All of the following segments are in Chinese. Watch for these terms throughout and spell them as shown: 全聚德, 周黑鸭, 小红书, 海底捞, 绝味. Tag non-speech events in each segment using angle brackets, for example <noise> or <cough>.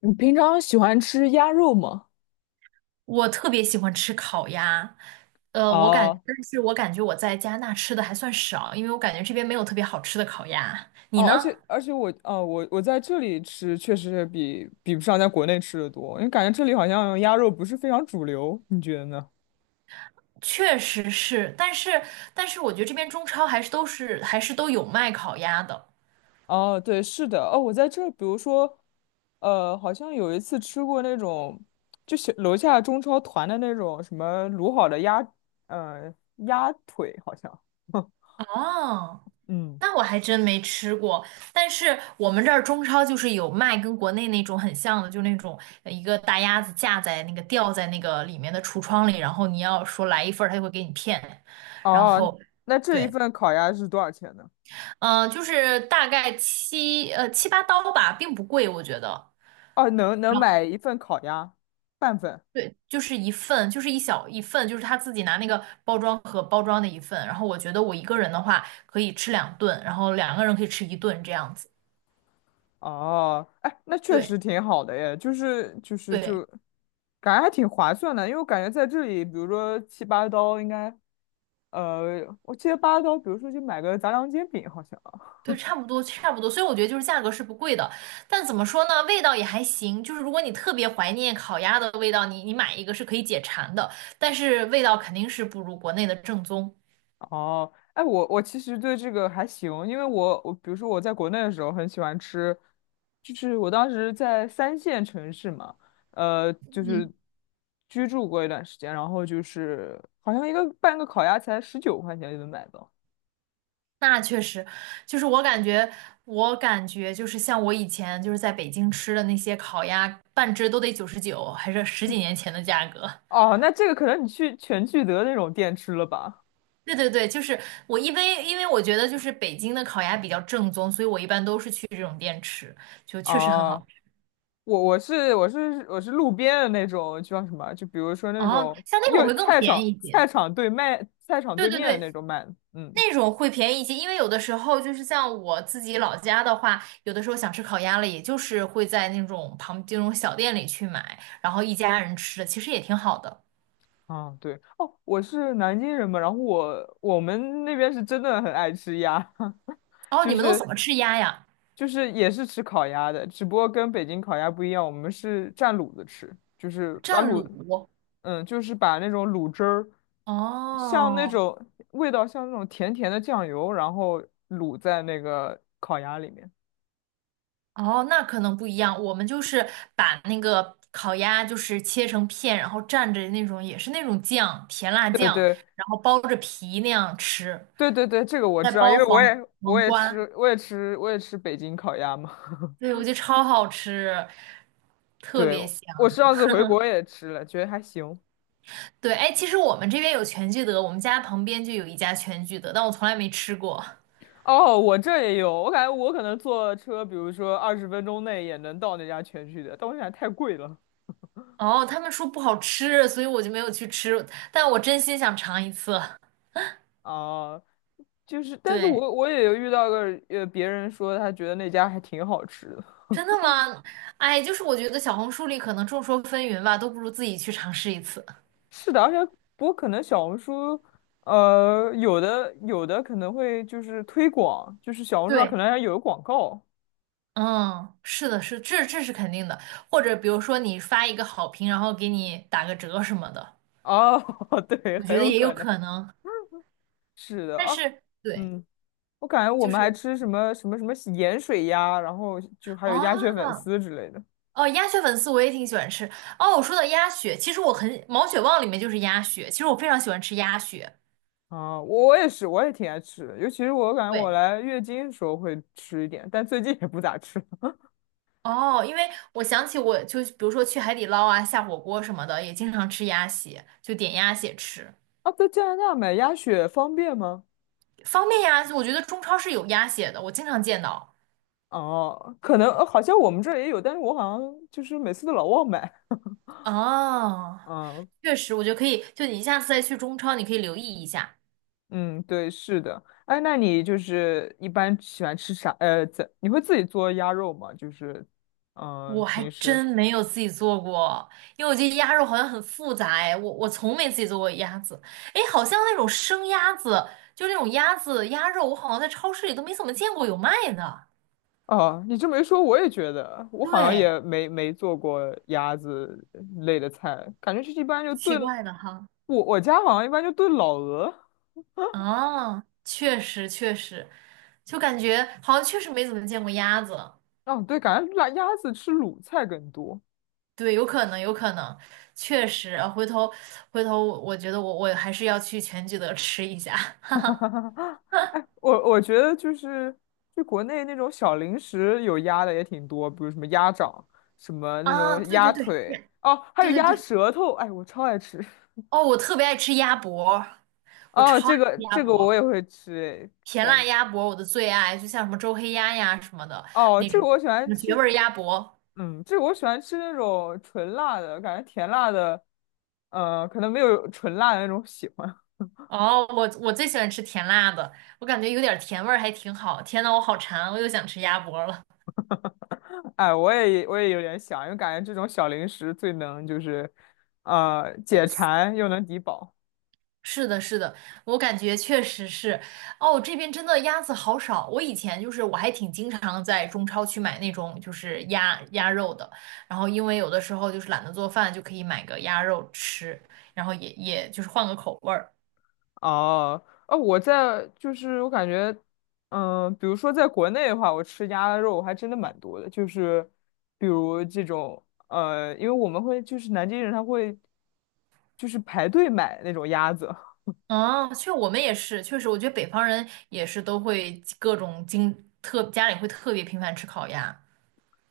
你平常喜欢吃鸭肉吗？我特别喜欢吃烤鸭，哦但是我感觉我在加拿大吃的还算少，因为我感觉这边没有特别好吃的烤鸭。你哦，而呢？且而且我哦，我我在这里吃确实是比不上在国内吃的多，因为感觉这里好像鸭肉不是非常主流，你觉得呢？确实是，但是我觉得这边中超还是都有卖烤鸭的。哦，对，是的，哦，我在这儿，比如说，好像有一次吃过那种，就是楼下中超团的那种什么卤好的鸭，呃，鸭腿好像，<laughs> 哦，嗯，那我还真没吃过，但是我们这儿中超就是有卖跟国内那种很像的，就那种一个大鸭子架在那个吊在那个里面的橱窗里，然后你要说来一份儿，他就会给你片，然哦，后。那这一对。份烤鸭是多少钱呢？嗯，就是大概7、8刀吧，并不贵，我觉得。哦，能买一份烤鸭，半份。对，就是一份，就是一小一份，就是他自己拿那个包装盒包装的一份。然后我觉得我一个人的话可以吃两顿，然后两个人可以吃一顿这样子。哦，哎，那确对实挺好的耶，就是就是就，对感觉还挺划算的，因为我感觉在这里，比如说7、8刀应该，我记得八刀，比如说就买个杂粮煎饼好像。对，差不多差不多。所以我觉得就是价格是不贵的，但怎么说呢，味道也还行。就是如果你特别怀念烤鸭的味道，你买一个是可以解馋的，但是味道肯定是不如国内的正宗。哦，哎，我其实对这个还行，因为我比如说我在国内的时候很喜欢吃，就是我当时在三线城市嘛，就是居住过一段时间，然后就是好像一个半个烤鸭才19块钱就能买到。那确实，就是我感觉，我感觉就是像我以前就是在北京吃的那些烤鸭，半只都得99，还是十几年前的价格。<laughs> 哦，那这个可能你去全聚德那种店吃了吧？对对对，就是我因为我觉得就是北京的烤鸭比较正宗，所以我一般都是去这种店吃，就确实很啊，好吃。我是路边的那种叫什么？就比如说那哦，种像那种又会更便宜一些。菜场对对对面的那对，种卖的嗯，那种会便宜一些，因为有的时候就是像我自己老家的话，有的时候想吃烤鸭了，也就是会在那种旁这种小店里去买，然后一家人吃的，其实也挺好的。啊对，哦，我是南京人嘛，然后我们那边是真的很爱吃鸭。<laughs> 哦，就你们都是怎么吃鸭呀？就是也是吃烤鸭的，只不过跟北京烤鸭不一样，我们是蘸卤子吃，就是把蘸卤，卤？嗯，就是把那种卤汁儿，像那哦种味道像那种甜甜的酱油，然后卤在那个烤鸭里面。哦，那可能不一样。我们就是把那个烤鸭就是切成片，然后蘸着那种也是那种酱，甜辣对酱，对然后包着皮那样吃，对对对，这个我再知道，因包为我也我黄也瓜。吃我也吃我也吃北京烤鸭嘛。对，<laughs> 我觉得超好吃，特对，别香。我上次回国也吃了，觉得还行。对，哎，其实我们这边有全聚德，我们家旁边就有一家全聚德，但我从来没吃过。哦，我这也有，我感觉我可能坐车，比如说20分钟内也能到那家全聚德，但我想太贵了哦，他们说不好吃，所以我就没有去吃，但我真心想尝一次。啊。就是，但是对，我也有遇到个别人说他觉得那家还挺好吃的。真的吗？哎，就是我觉得小红书里可能众说纷纭吧，都不如自己去尝试一次。是的，而且不过可能小红书，有的可能会就是推广，就是小红书上可对，能还有广告嗯，是的，是，这是肯定的。或者比如说你发一个好评，然后给你打个折什么的，哦，<laughs> 对，我很觉得有也有可能可能。是的但啊，是，对，嗯，我感觉我就们还是。吃什么什么什么盐水鸭，然后就还有鸭血啊，粉丝之类的。哦，鸭血粉丝我也挺喜欢吃。哦，我说到鸭血，其实我很毛血旺里面就是鸭血，其实我非常喜欢吃鸭血。啊，我也是，我也挺爱吃的，尤其是我感觉我对，来月经的时候会吃一点，但最近也不咋吃了。<laughs> 哦，因为我想起我就比如说去海底捞啊下火锅什么的，也经常吃鸭血，就点鸭血吃，啊，在加拿大买鸭血方便吗？方便呀。我觉得中超是有鸭血的，我经常见到。哦，可能，好像我们这儿也有，但是我好像就是每次都老忘买。哦，嗯确实，我觉得可以，就你下次再去中超，你可以留意一下。嗯，对，是的。哎，那你就是一般喜欢吃啥？在你会自己做鸭肉吗？就是，嗯、我还平时。真没有自己做过，因为我觉得鸭肉好像很复杂哎，我从没自己做过鸭子，哎，好像那种生鸭子，就那种鸭子鸭肉，我好像在超市里都没怎么见过有卖的，哦，你这么一说，我也觉得，我好像对，也没做过鸭子类的菜，感觉是一般就奇炖，怪的哈，我家好像一般就炖老鹅，啊，确实确实，就感觉好像确实没怎么见过鸭子，哦，对，感觉辣鸭子吃卤菜更多。对，有可能有可能，确实，回头我觉得我还是要去全聚德吃一下 <laughs> <laughs> 哎，我觉得就是就国内那种小零食有鸭的也挺多，比如什么鸭掌，什么那啊，种对鸭对对，腿，哦，还有对对鸭对。舌头，哎，我超爱吃。<laughs> 哦，我特别爱吃鸭脖，我哦，超爱这个吃鸭这个我也脖，会吃，甜感辣觉鸭脖我的最爱，就像什么周黑鸭呀什么的哦，那这个种，我喜什欢么绝吃，味儿鸭脖。嗯，这个我喜欢吃那种纯辣的，感觉甜辣的，可能没有纯辣的那种喜欢。哦，我最喜欢吃甜辣的，我感觉有点甜味儿还挺好。天呐，我好馋，我又想吃鸭脖了。哎，我也有点想，因为感觉这种小零食最能就是，解 Yes。馋又能抵饱。是的，是的，我感觉确实是，哦，这边真的鸭子好少。我以前就是我还挺经常在中超去买那种就是鸭肉的，然后因为有的时候就是懒得做饭，就可以买个鸭肉吃，然后也就是换个口味儿。哦，哦，就是我感觉，嗯、比如说在国内的话，我吃鸭肉还真的蛮多的，就是比如这种，因为我们会就是南京人他会就是排队买那种鸭子。嗯，我们也是，确实，我觉得北方人也是都会各种经特家里会特别频繁吃烤鸭，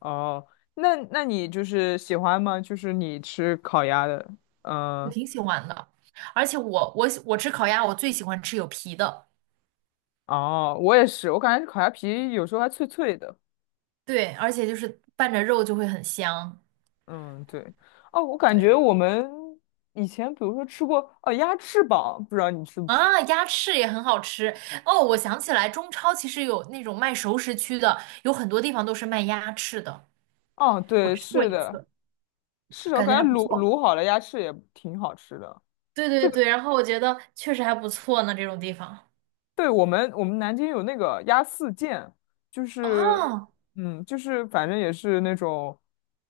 哦，那你就是喜欢吗？就是你吃烤鸭的，我嗯、挺喜欢的。而且我吃烤鸭，我最喜欢吃有皮的，哦，我也是，我感觉烤鸭皮有时候还脆脆的。对，而且就是拌着肉就会很香。嗯，对。哦，我感觉对。我们以前比如说吃过哦鸭翅膀，不知道你吃不吃？啊，鸭翅也很好吃哦！我想起来，中超其实有那种卖熟食区的，有很多地方都是卖鸭翅的。哦，我对，吃过是一的，次，是的，我感觉感还觉不卤错。卤好了鸭翅也挺好吃的。对这对个对，然后我觉得确实还不错呢，这种地方。对我们南京有那个鸭四件，就是哦就是反正也是那种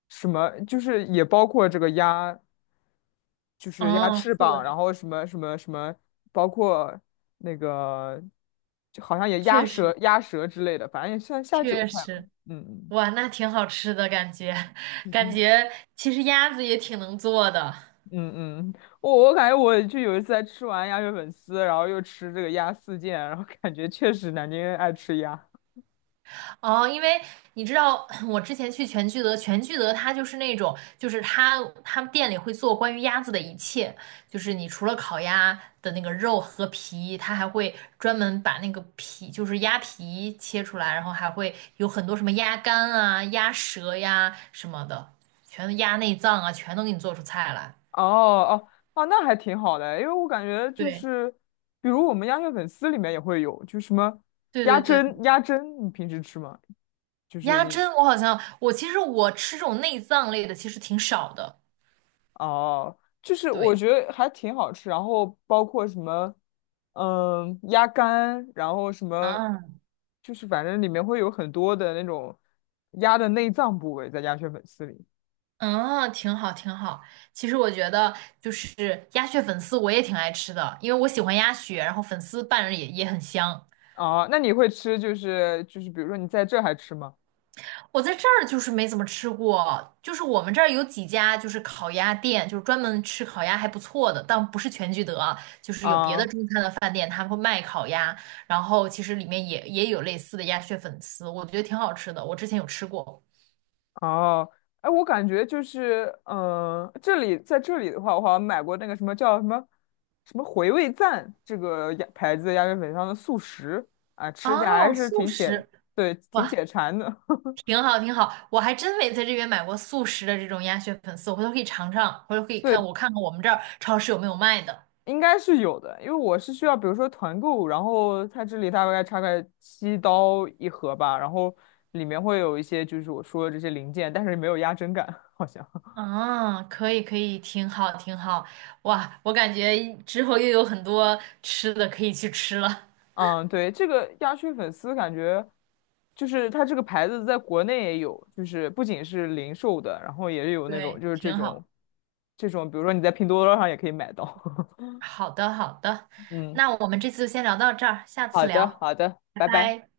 什么，就是也包括这个鸭就是鸭哦，翅是膀，的，然后什么什么什么，包括那个，就好像也鸭确舌、实鸭舌之类的，反正也算下酒确菜了。实，嗯嗯哇，那挺好吃的感觉，<laughs> 感嗯觉其实鸭子也挺能做的。嗯，嗯，我感觉我就有一次在吃完鸭血粉丝，然后又吃这个鸭四件，然后感觉确实南京人爱吃鸭。哦，因为你知道，<clears throat> 我之前去全聚德，全聚德它就是那种，就是他们店里会做关于鸭子的一切，就是你除了烤鸭的那个肉和皮，它还会专门把那个皮，就是鸭皮切出来，然后还会有很多什么鸭肝啊、鸭舌呀什么的，全都鸭内脏啊，全都给你做出菜来。哦哦哦，那还挺好的，因为我感觉就对是，比如我们鸭血粉丝里面也会有，就什么对鸭对对，胗，鸭胗你平时吃吗？就是鸭你。胗我好像我其实我吃这种内脏类的其实挺少的。哦，就是我对觉得还挺好吃，然后包括什么，嗯，鸭肝，然后什么，啊，就是反正里面会有很多的那种鸭的内脏部位在鸭血粉丝里。嗯，挺好，挺好。其实我觉得，就是鸭血粉丝我也挺爱吃的，因为我喜欢鸭血，然后粉丝拌着也很香。哦，那你会吃就是比如说你在这还吃吗？我在这儿就是没怎么吃过，就是我们这儿有几家就是烤鸭店，就是专门吃烤鸭还不错的，但不是全聚德啊就是有别的啊、中餐的饭店，他们会卖烤鸭，然后其实里面也有类似的鸭血粉丝，我觉得挺好吃的，我之前有吃过。哦，哎，我感觉就是，嗯、在这里的话，我好像买过那个什么叫什么什么回味赞这个鸭牌子的鸭血粉汤的速食啊，吃起来还哦，是素挺解，食。对，挺哇，解馋的。<laughs> 挺好，挺好，我还真没在这边买过速食的这种鸭血粉丝，我回头可以尝尝，回头可以看对，看看我们这儿超市有没有卖的。应该是有的，因为我是需要，比如说团购，然后它这里大概差个7刀一盒吧，然后里面会有一些就是我说的这些零件，但是没有压针感，好像。啊，可以可以，挺好挺好，哇，我感觉之后又有很多吃的可以去吃了，嗯，对，这个鸭血粉丝感觉就是它这个牌子在国内也有，就是不仅是零售的，然后也有那种对，就是这挺种好。这种，比如说你在拼多多上也可以买到。<laughs> 好的好的，嗯，那我们这次就先聊到这儿，下次好的，聊，好的，拜拜拜。拜。